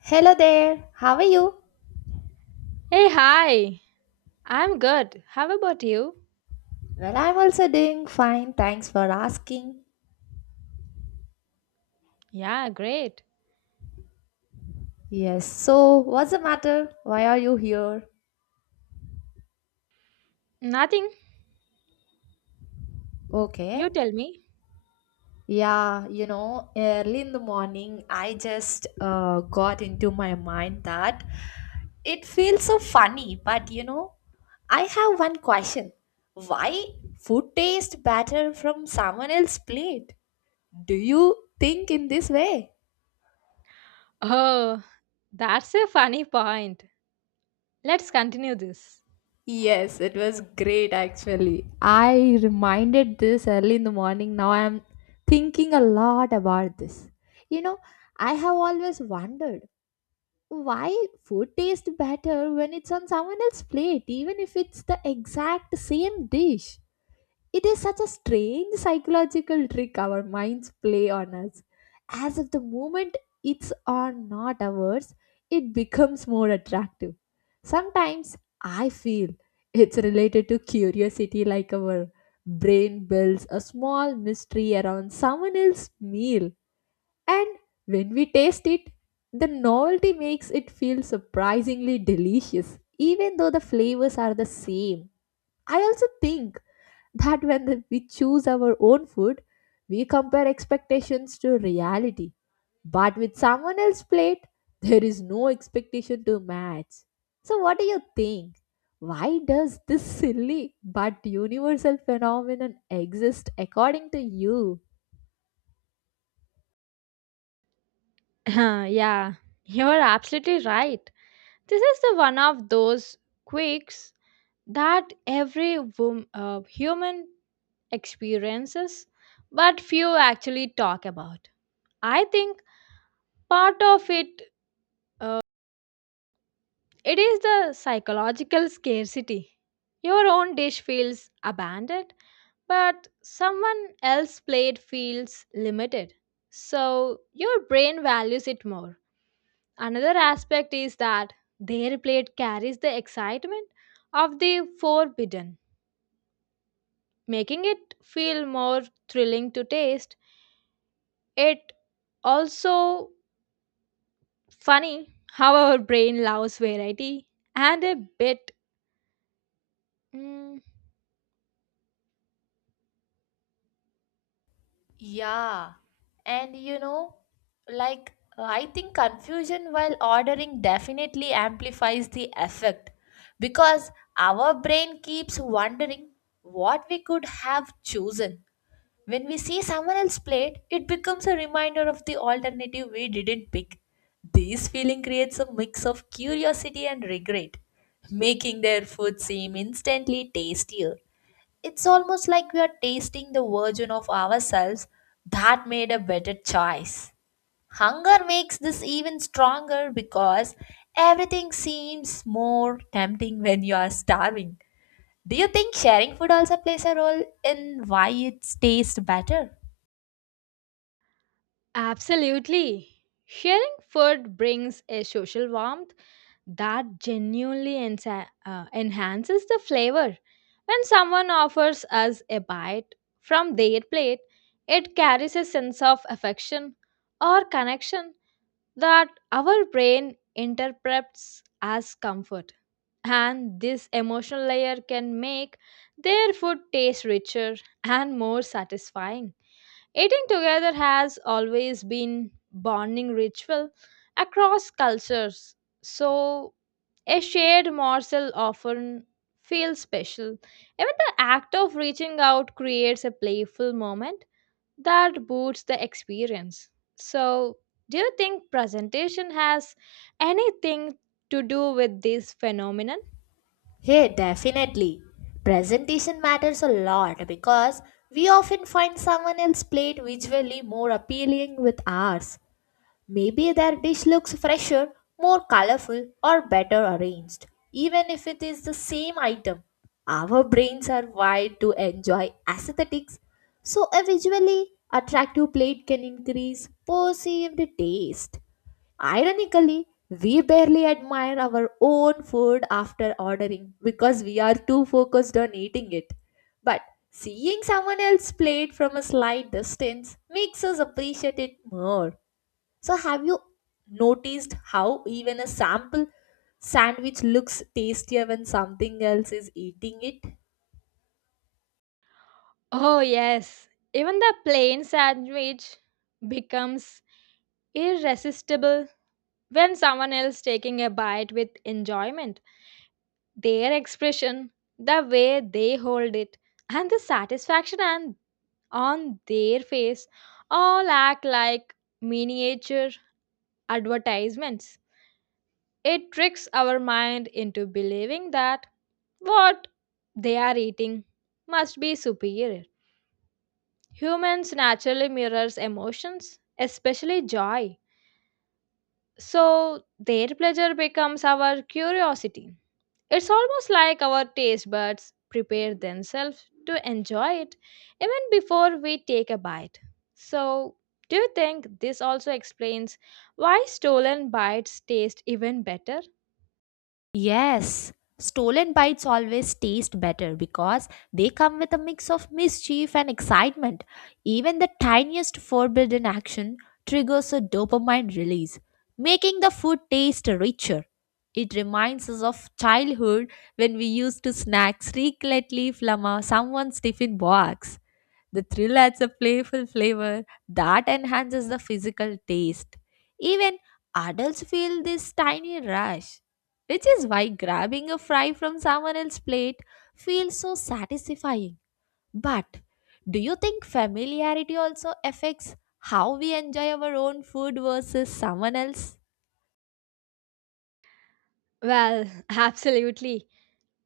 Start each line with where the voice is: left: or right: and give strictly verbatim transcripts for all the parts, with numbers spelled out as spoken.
left: Hello there, how are you?
right: Hey, hi. I'm good. How about you?
left: Well, I'm also doing fine, thanks for asking.
right: Yeah, great.
left: Yes, so what's the matter? Why are you here?
right: Nothing.
left: Okay,
right: You tell me.
left: yeah, you know, early in the morning, I just uh, got into my mind that it feels so funny, but you know, I have one question. Why food tastes better from someone else's plate? Do you think in this way?
right: Oh, that's a funny point. Let's continue this.
left: Yes, it was great actually. I reminded this early in the morning. Now I am thinking a lot about this. You know, I have always wondered why food tastes better when it's on someone else's plate, even if it's the exact same dish. It is such a strange psychological trick our minds play on us. As if the moment it's on not ours, it becomes more attractive. Sometimes I feel it's related to curiosity, like our brain builds a small mystery around someone else's meal. And when we taste it, the novelty makes it feel surprisingly delicious, even though the flavors are the same. I also think that when the- we choose our own food, we compare expectations to reality. But with someone else's plate, there is no expectation to match. So, what do you think? Why does this silly but universal phenomenon exist according to you?
right: yeah, you're absolutely right. This is the one of those quirks that every wom- uh, human experiences, but few actually talk about. I think part of it it is the psychological scarcity. Your own dish feels abandoned, but someone else's plate feels limited. So your brain values it more. Another aspect is that their plate carries the excitement of the forbidden, making it feel more thrilling to taste. It also funny how our brain loves variety and a bit mm,
left: Yeah, and you know, like I think confusion while ordering definitely amplifies the effect because our brain keeps wondering what we could have chosen. When we see someone else's plate, it becomes a reminder of the alternative we didn't pick. This feeling creates a mix of curiosity and regret, making their food seem instantly tastier. It's almost like we are tasting the version of ourselves that made a better choice. Hunger makes this even stronger because everything seems more tempting when you are starving. Do you think sharing food also plays a role in why it tastes better?
right: Absolutely. Sharing food brings a social warmth that genuinely ensa- uh, enhances the flavor. When someone offers us a bite from their plate, it carries a sense of affection or connection that our brain interprets as comfort. And this emotional layer can make their food taste richer and more satisfying. Eating together has always been bonding ritual across cultures. So a shared morsel often feels special. Even the act of reaching out creates a playful moment that boosts the experience. So, do you think presentation has anything to do with this phenomenon?
left: Hey, definitely. Presentation matters a lot because we often find someone else's plate visually more appealing with ours. Maybe their dish looks fresher, more colorful, or better arranged, even if it is the same item. Our brains are wired to enjoy aesthetics, so a visually attractive plate can increase perceived taste. Ironically, we barely admire our own food after ordering because we are too focused on eating it. But seeing someone else's plate from a slight distance makes us appreciate it more. So, have you noticed how even a sample sandwich looks tastier when something else is eating it?
right: Oh, yes. Even the plain sandwich becomes irresistible when someone else taking a bite with enjoyment, their expression, the way they hold it, and the satisfaction and on their face all act like miniature advertisements. It tricks our mind into believing that what they are eating must be superior. Humans naturally mirrors emotions, especially joy, so their pleasure becomes our curiosity. It's almost like our taste buds prepare themselves to enjoy it even before we take a bite. So, do you think this also explains why stolen bites taste even better?
left: Yes, stolen bites always taste better because they come with a mix of mischief and excitement. Even the tiniest forbidden action triggers a dopamine release, making the food taste richer. It reminds us of childhood when we used to snack secretly from uh, someone's tiffin box. The thrill adds a playful flavor that enhances the physical taste. Even adults feel this tiny rush, which is why grabbing a fry from someone else's plate feels so satisfying. But do you think familiarity also affects how we enjoy our own food versus someone else?
right: Well, absolutely.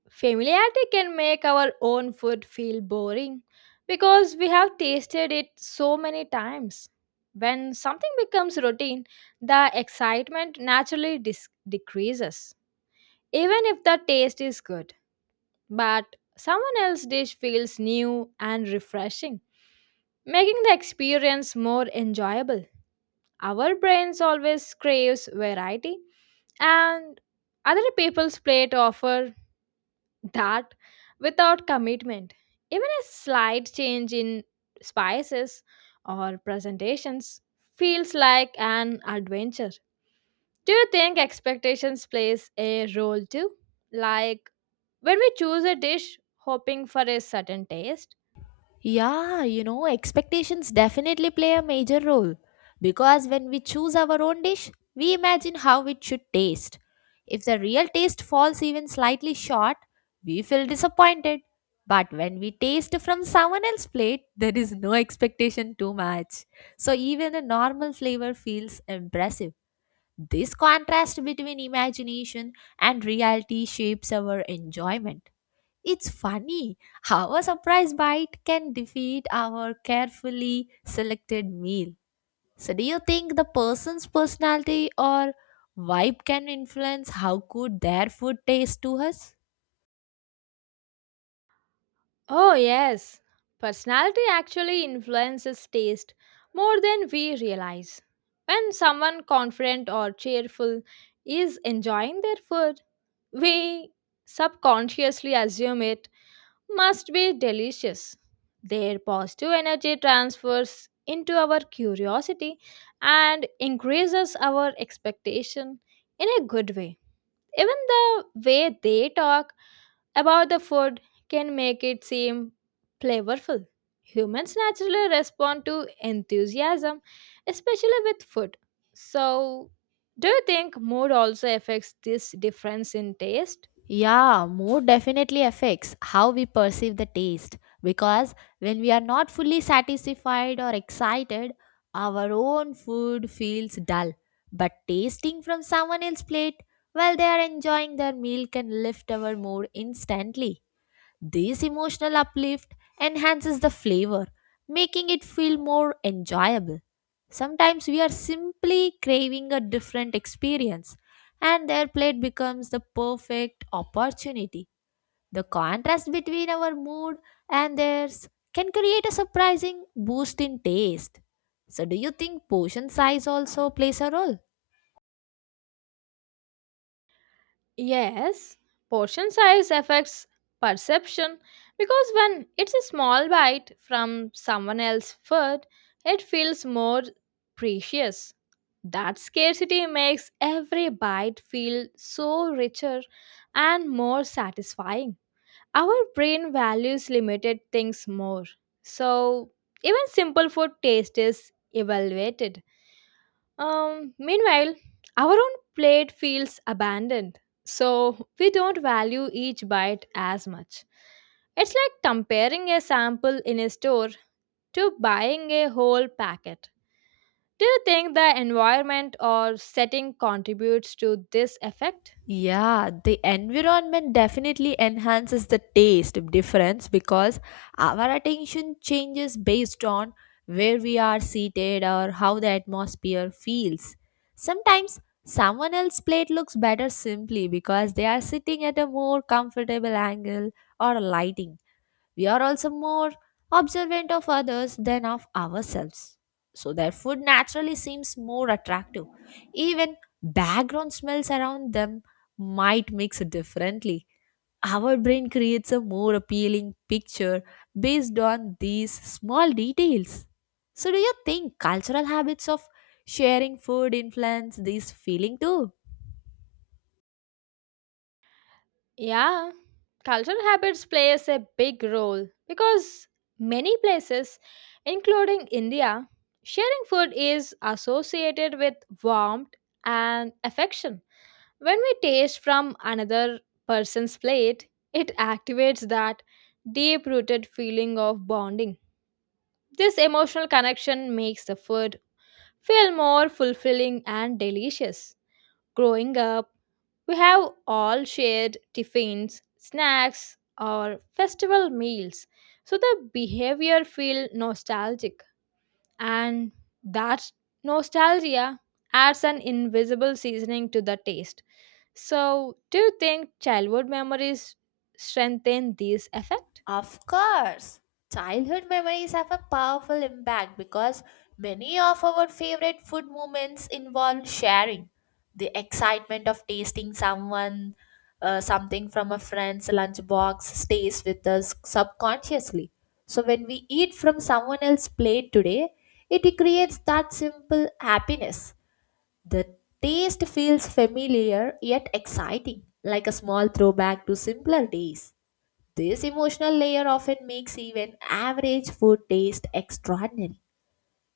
right: Familiarity can make our own food feel boring because we have tasted it so many times. When something becomes routine, the excitement naturally dis- decreases, even if the taste is good. But someone else's dish feels new and refreshing, making the experience more enjoyable. Our brains always craves variety, and other people's plate offer that without commitment. Even a slight change in spices or presentations feels like an adventure. Do you think expectations plays a role too? Like when we choose a dish hoping for a certain taste,
left: Yeah, you know, expectations definitely play a major role because when we choose our own dish, we imagine how it should taste. If the real taste falls even slightly short, we feel disappointed. But when we taste from someone else's plate, there is no expectation too much. So even a normal flavor feels impressive. This contrast between imagination and reality shapes our enjoyment. It's funny how a surprise bite can defeat our carefully selected meal. So, do you think the person's personality or vibe can influence how good their food tastes to us?
right: oh yes, personality actually influences taste more than we realize. When someone confident or cheerful is enjoying their food, we subconsciously assume it must be delicious. Their positive energy transfers into our curiosity and increases our expectation in a good way. Even the way they talk about the food can make it seem flavorful. Humans naturally respond to enthusiasm, especially with food. So, do you think mood also affects this difference in taste?
left: Yeah, mood definitely affects how we perceive the taste because when we are not fully satisfied or excited, our own food feels dull. But tasting from someone else's plate while they are enjoying their meal can lift our mood instantly. This emotional uplift enhances the flavor, making it feel more enjoyable. Sometimes we are simply craving a different experience, and their plate becomes the perfect opportunity. The contrast between our mood and theirs can create a surprising boost in taste. So, do you think portion size also plays a role?
right: Yes, portion size affects perception because when it's a small bite from someone else's food, it feels more precious. That scarcity makes every bite feel so richer and more satisfying. Our brain values limited things more, so even simple food taste is evaluated. Um, meanwhile, our own plate feels abandoned, so we don't value each bite as much. It's like comparing a sample in a store to buying a whole packet. Do you think the environment or setting contributes to this effect?
left: Yeah, the environment definitely enhances the taste difference because our attention changes based on where we are seated or how the atmosphere feels. Sometimes someone else's plate looks better simply because they are sitting at a more comfortable angle or lighting. We are also more observant of others than of ourselves. So their food naturally seems more attractive. Even background smells around them might mix differently. Our brain creates a more appealing picture based on these small details. So, do you think cultural habits of sharing food influence this feeling too?
right: Yeah, cultural habits plays a big role because many places, including India, sharing food is associated with warmth and affection. When we taste from another person's plate, it activates that deep-rooted feeling of bonding. This emotional connection makes the food feel more fulfilling and delicious. Growing up, we have all shared tiffins, snacks, or festival meals, so the behavior feel nostalgic, and that nostalgia adds an invisible seasoning to the taste. So, do you think childhood memories strengthen this effect?
left: Of course, childhood memories have a powerful impact because many of our favorite food moments involve sharing. The excitement of tasting someone uh, something from a friend's lunchbox stays with us subconsciously. So when we eat from someone else's plate today, it creates that simple happiness. The taste feels familiar yet exciting, like a small throwback to simpler days. This emotional layer often makes even average food taste extraordinary.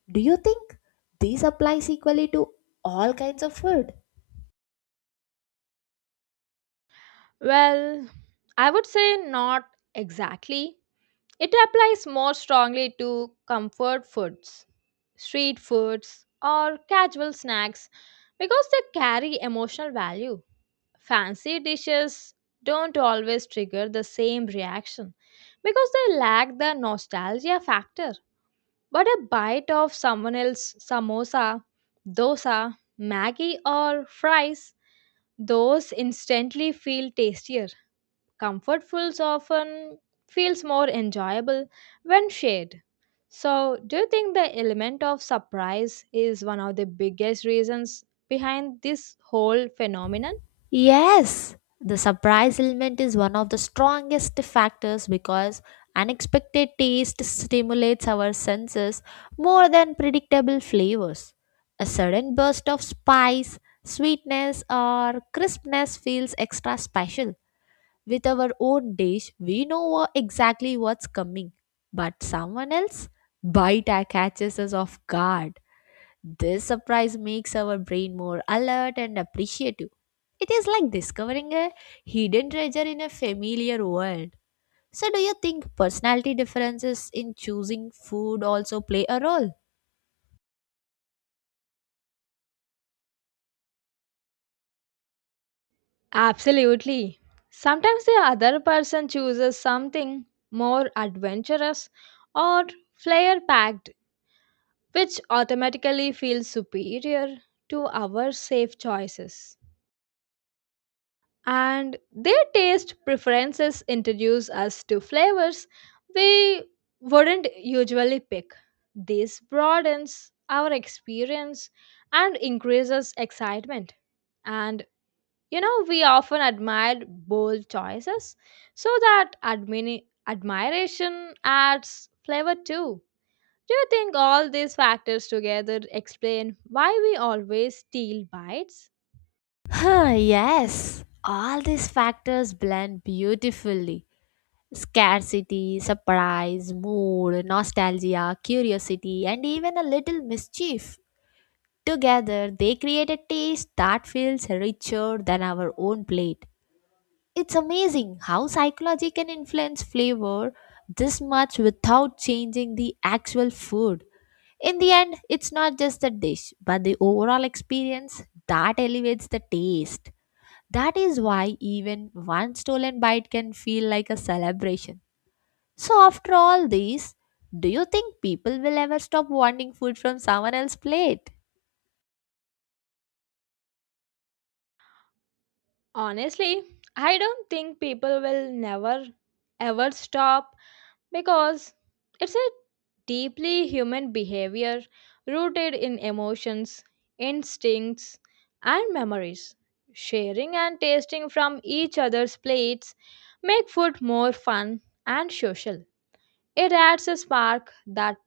left: Do you think this applies equally to all kinds of food?
right: Well, I would say not exactly. It applies more strongly to comfort foods, street foods, or casual snacks because they carry emotional value. Fancy dishes don't always trigger the same reaction because they lack the nostalgia factor. But a bite of someone else's samosa, dosa, maggi, or fries, those instantly feel tastier. Comfort foods often feels more enjoyable when shared. So, do you think the element of surprise is one of the biggest reasons behind this whole phenomenon?
left: Yes, the surprise element is one of the strongest factors because unexpected taste stimulates our senses more than predictable flavors. A sudden burst of spice, sweetness, or crispness feels extra special. With our own dish, we know wha- exactly what's coming. But someone else? Bite a- catches us off guard. This surprise makes our brain more alert and appreciative. It is like discovering a hidden treasure in a familiar world. So, do you think personality differences in choosing food also play a role?
right: Absolutely. Sometimes the other person chooses something more adventurous or flair packed, which automatically feels superior to our safe choices. And their taste preferences introduce us to flavors we wouldn't usually pick. This broadens our experience and increases excitement. And you know, we often admire bold choices, so that admini- admiration adds flavor too. Do you think all these factors together explain why we always steal bites?
left: Huh, yes, all these factors blend beautifully. Scarcity, surprise, mood, nostalgia, curiosity, and even a little mischief. Together, they create a taste that feels richer than our own plate. It's amazing how psychology can influence flavor this much without changing the actual food. In the end, it's not just the dish, but the overall experience that elevates the taste. That is why even one stolen bite can feel like a celebration. So, after all these, do you think people will ever stop wanting food from someone else's plate?
right: Honestly, I don't think people will never ever stop because it's a deeply human behavior rooted in emotions, instincts, and memories. Sharing and tasting from each other's plates make food more fun and social. It adds a spark that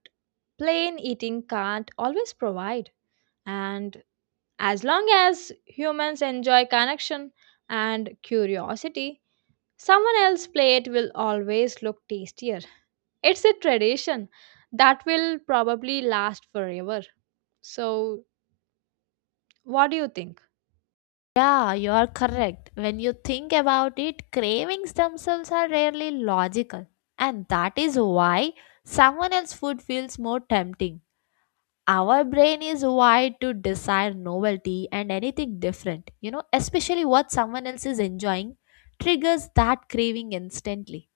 right: plain eating can't always provide. And as long as humans enjoy connection and curiosity, someone else's plate will always look tastier. It's a tradition that will probably last forever. So, what do you think?
left: Yeah, you are correct. When you think about it, cravings themselves are rarely logical. And that is why someone else's food feels more tempting. Our brain is wired to desire novelty and anything different. You know, especially what someone else is enjoying triggers that craving instantly.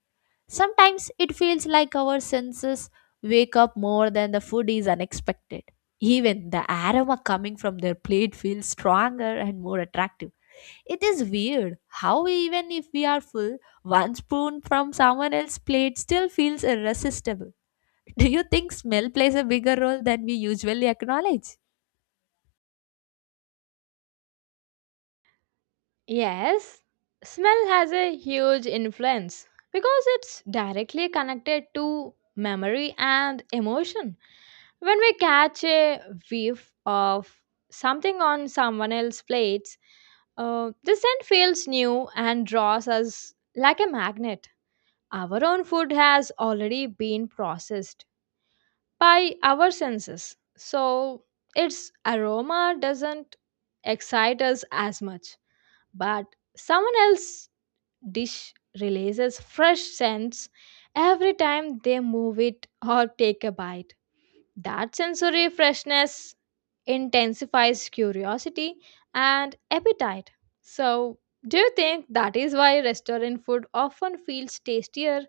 left: Sometimes it feels like our senses wake up more than the food is unexpected. Even the aroma coming from their plate feels stronger and more attractive. It is weird how, even if we are full, one spoon from someone else's plate still feels irresistible. Do you think smell plays a bigger role than we usually acknowledge?
right: Yes, smell has a huge influence because it's directly connected to memory and emotion. When we catch a whiff of something on someone else's plates, uh, the scent feels new and draws us like a magnet. Our own food has already been processed by our senses, so its aroma doesn't excite us as much. But someone else's dish releases fresh scents every time they move it or take a bite. That sensory freshness intensifies curiosity and appetite. So, do you think that is why restaurant food often feels tastier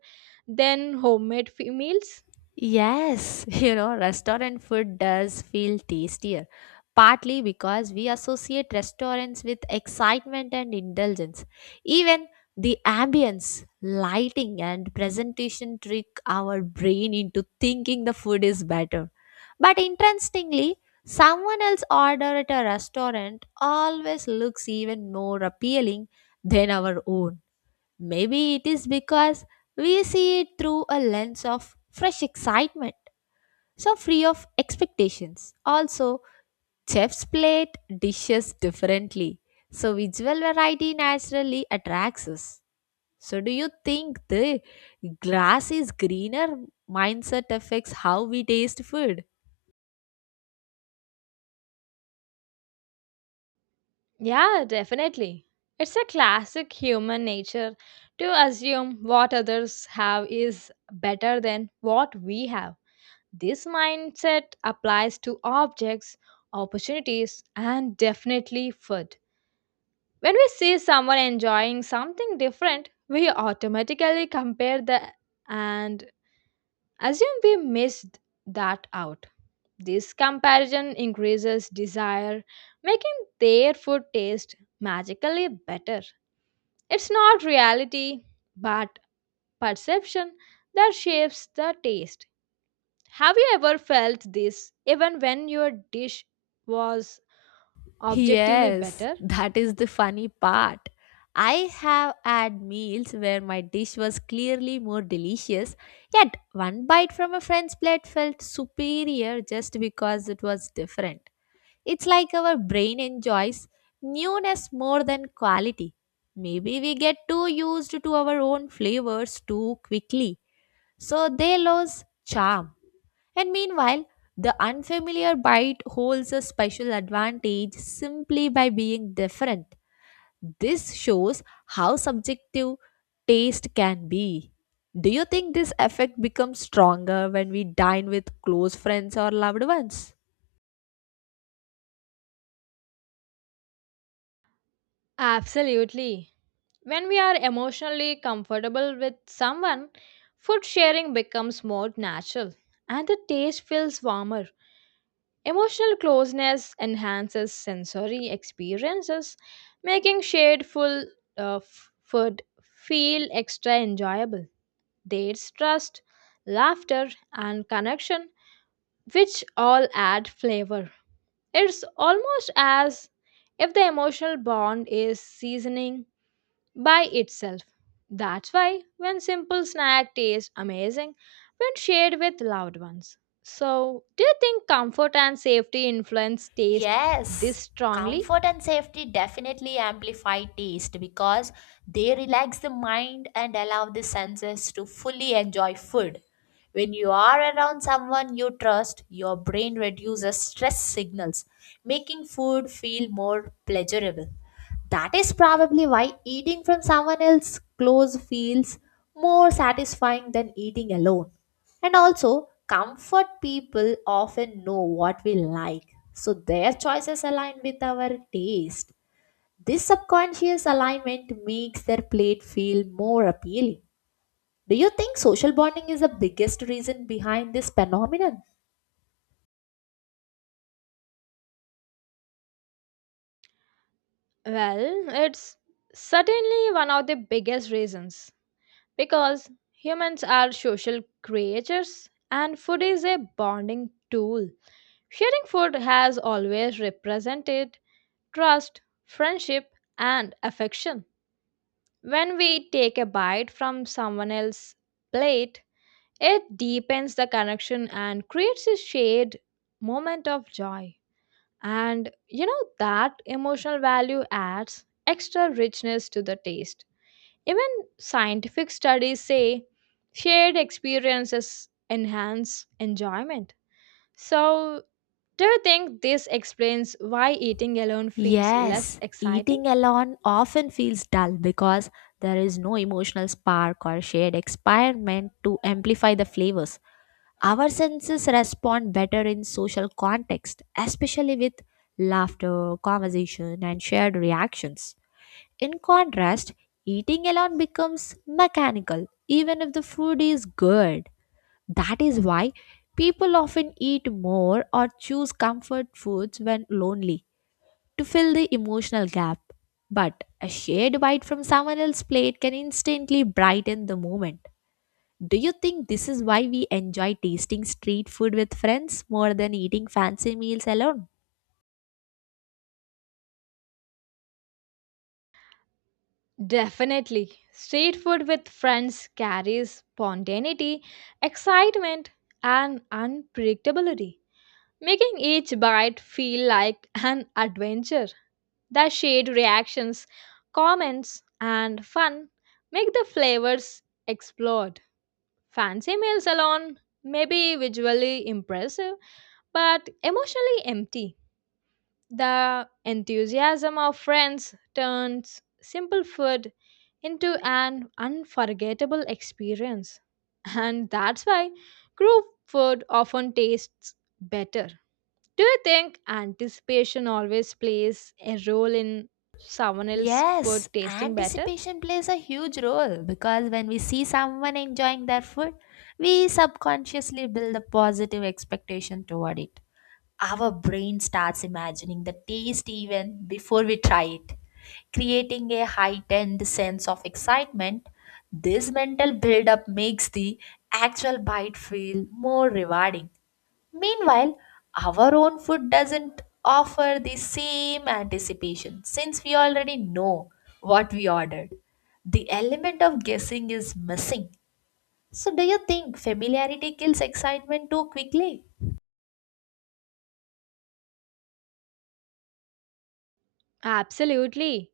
right: than homemade fe- meals?
left: Yes, you know, restaurant food does feel tastier, partly because we associate restaurants with excitement and indulgence. Even the ambience, lighting, and presentation trick our brain into thinking the food is better. But interestingly, someone else's order at a restaurant always looks even more appealing than our own. Maybe it is because we see it through a lens of fresh excitement so free of expectations. Also, chefs plate dishes differently, so visual variety naturally attracts us. So, do you think the grass is greener mindset affects how we taste food?
right: Yeah, definitely. It's a classic human nature to assume what others have is better than what we have. This mindset applies to objects, opportunities, and definitely food. When we see someone enjoying something different, we automatically compare the and assume we missed that out. This comparison increases desire, making their food taste magically better. It's not reality, but perception that shapes the taste. Have you ever felt this even when your dish was objectively
left: Yes,
right: better?
left: that is the funny part. I have had meals where my dish was clearly more delicious, yet one bite from a friend's plate felt superior just because it was different. It's like our brain enjoys newness more than quality. Maybe we get too used to our own flavors too quickly, so they lose charm. And meanwhile, the unfamiliar bite holds a special advantage simply by being different. This shows how subjective taste can be. Do you think this effect becomes stronger when we dine with close friends or loved ones?
right: Absolutely. When we are emotionally comfortable with someone, food sharing becomes more natural and the taste feels warmer. Emotional closeness enhances sensory experiences, making shared full uh, f- food feel extra enjoyable. There's trust, laughter, and connection, which all add flavor. It's almost as if the emotional bond is seasoning by itself. That's why when simple snack tastes amazing when shared with loved ones. So, do you think comfort and safety influence taste this
left: Yes,
right: strongly?
left: comfort and safety definitely amplify taste because they relax the mind and allow the senses to fully enjoy food. When you are around someone you trust, your brain reduces stress signals, making food feel more pleasurable. That is probably why eating from someone else close feels more satisfying than eating alone. And also, comfort people often know what we like, so their choices align with our taste. This subconscious alignment makes their plate feel more appealing. Do you think social bonding is the biggest reason behind this phenomenon?
right: Well, it's certainly one of the biggest reasons because humans are social creatures and food is a bonding tool. Sharing food has always represented trust, friendship, and affection. When we take a bite from someone else's plate, it deepens the connection and creates a shared moment of joy. And you know that emotional value adds extra richness to the taste. Even scientific studies say shared experiences enhance enjoyment. So, do you think this explains why eating alone feels less
left: Yes,
right: exciting?
left: eating alone often feels dull because there is no emotional spark or shared experiment to amplify the flavors. Our senses respond better in social context, especially with laughter, conversation, and shared reactions. In contrast, eating alone becomes mechanical, even if the food is good. That is why people often eat more or choose comfort foods when lonely to fill the emotional gap. But a shared bite from someone else's plate can instantly brighten the moment. Do you think this is why we enjoy tasting street food with friends more than eating fancy meals alone?
right: Definitely. Street food with friends carries spontaneity, excitement, and unpredictability, making each bite feel like an adventure. The shared reactions, comments, and fun make the flavors explode. Fancy meals alone may be visually impressive, but emotionally empty. The enthusiasm of friends turns simple food into an unforgettable experience. And that's why group food often tastes better. Do you think anticipation always plays a role in someone else's food
left: Yes,
right: tasting better?
left: anticipation plays a huge role because when we see someone enjoying their food, we subconsciously build a positive expectation toward it. Our brain starts imagining the taste even before we try it, creating a heightened sense of excitement. This mental buildup makes the actual bite feel more rewarding. Meanwhile, our own food doesn't offer the same anticipation since we already know what we ordered. The element of guessing is missing. So, do you think familiarity kills excitement too quickly?
right: Absolutely.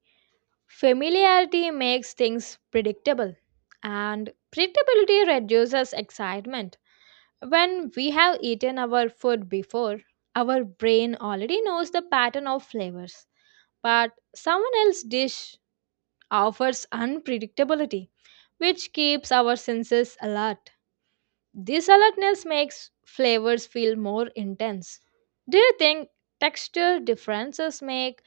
right: Familiarity makes things predictable, and predictability reduces excitement. When we have eaten our food before, our brain already knows the pattern of flavors, but someone else's dish offers unpredictability, which keeps our senses alert. This alertness makes flavors feel more intense. Do you think texture differences make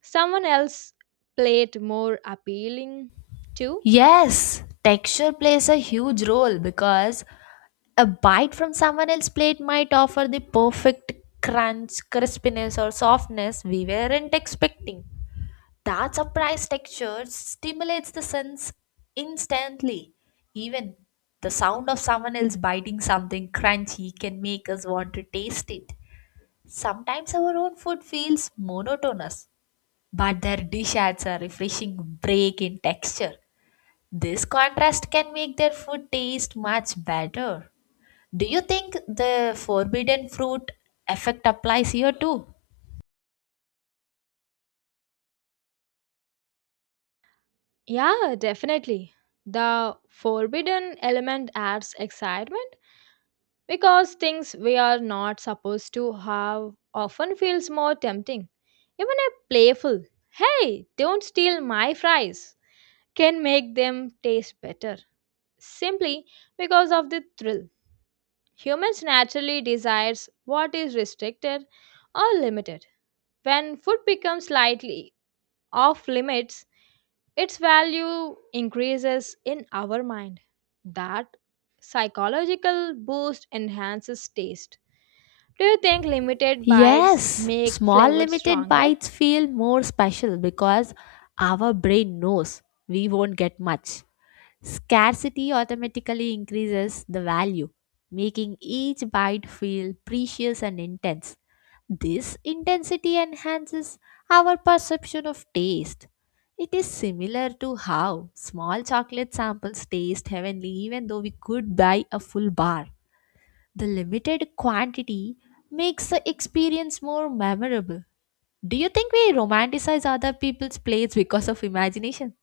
right: someone else played more appealing too?
left: Yes, texture plays a huge role because a bite from someone else's plate might offer the perfect crunch, crispiness, or softness we weren't expecting. That surprise texture stimulates the sense instantly. Even the sound of someone else biting something crunchy can make us want to taste it. Sometimes our own food feels monotonous, but their dish adds a refreshing break in texture. This contrast can make their food taste much better. Do you think the forbidden fruit effect applies here too?
right: Yeah, definitely. The forbidden element adds excitement because things we are not supposed to have often feels more tempting. Even a playful, hey, don't steal my fries, can make them taste better simply because of the thrill. Humans naturally desires what is restricted or limited. When food becomes slightly off limits, its value increases in our mind. That psychological boost enhances taste. Do you think limited bites
left: Yes,
right: make
left: small
right: flavors
left: limited
right: stronger?
left: bites feel more special because our brain knows we won't get much. Scarcity automatically increases the value, making each bite feel precious and intense. This intensity enhances our perception of taste. It is similar to how small chocolate samples taste heavenly even though we could buy a full bar. The limited quantity makes the experience more memorable. Do you think we romanticize other people's plates because of imagination?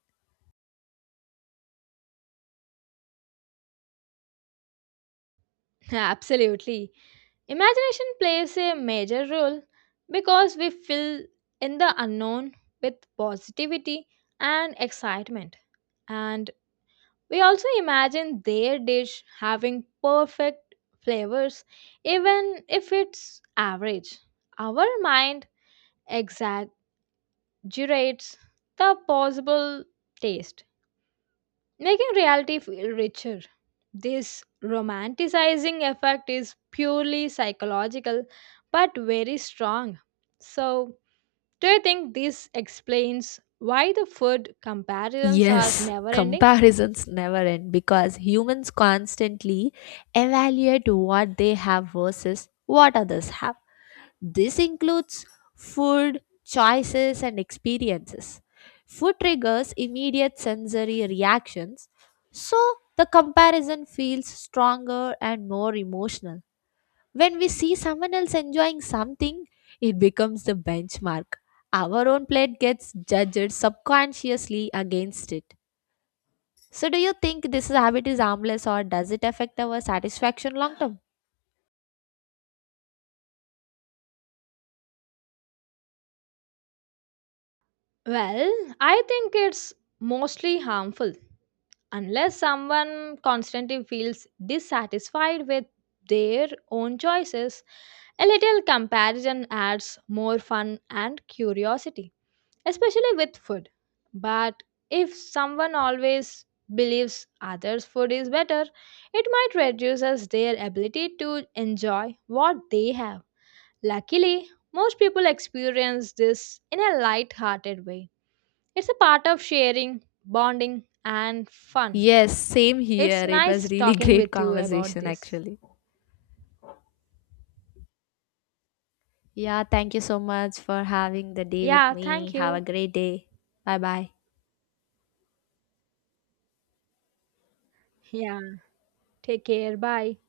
right: Absolutely. Imagination plays a major role because we fill in the unknown with positivity and excitement. And we also imagine their dish having perfect flavors, even if it's average. Our mind exaggerates the possible taste, making reality feel richer. This romanticizing effect is purely psychological but very strong. So, do you think this explains why the food comparisons are
left: Yes,
right: never ending?
left: comparisons never end because humans constantly evaluate what they have versus what others have. This includes food, choices, and experiences. Food triggers immediate sensory reactions, so the comparison feels stronger and more emotional. When we see someone else enjoying something, it becomes the benchmark. Our own plate gets judged subconsciously against it. So, do you think this habit is harmless or does it affect our satisfaction long term?
right: Well, I think it's mostly harmful unless someone constantly feels dissatisfied with their own choices. A little comparison adds more fun and curiosity, especially with food. But if someone always believes others' food is better, it might reduce us their ability to enjoy what they have. Luckily, most people experience this in a light hearted way. It's a part of sharing, bonding, and fun.
left: Yes, same
right: It's
left: here. It
right: nice
left: was really
right: talking
left: great
right: with you about
left: conversation
right: this.
left: actually. Yeah, thank you so much for having the day with
right: Yeah,
left: me.
right: thank
left: Have a
right: you.
left: great day. Bye bye.
right: Yeah. Take care. Bye.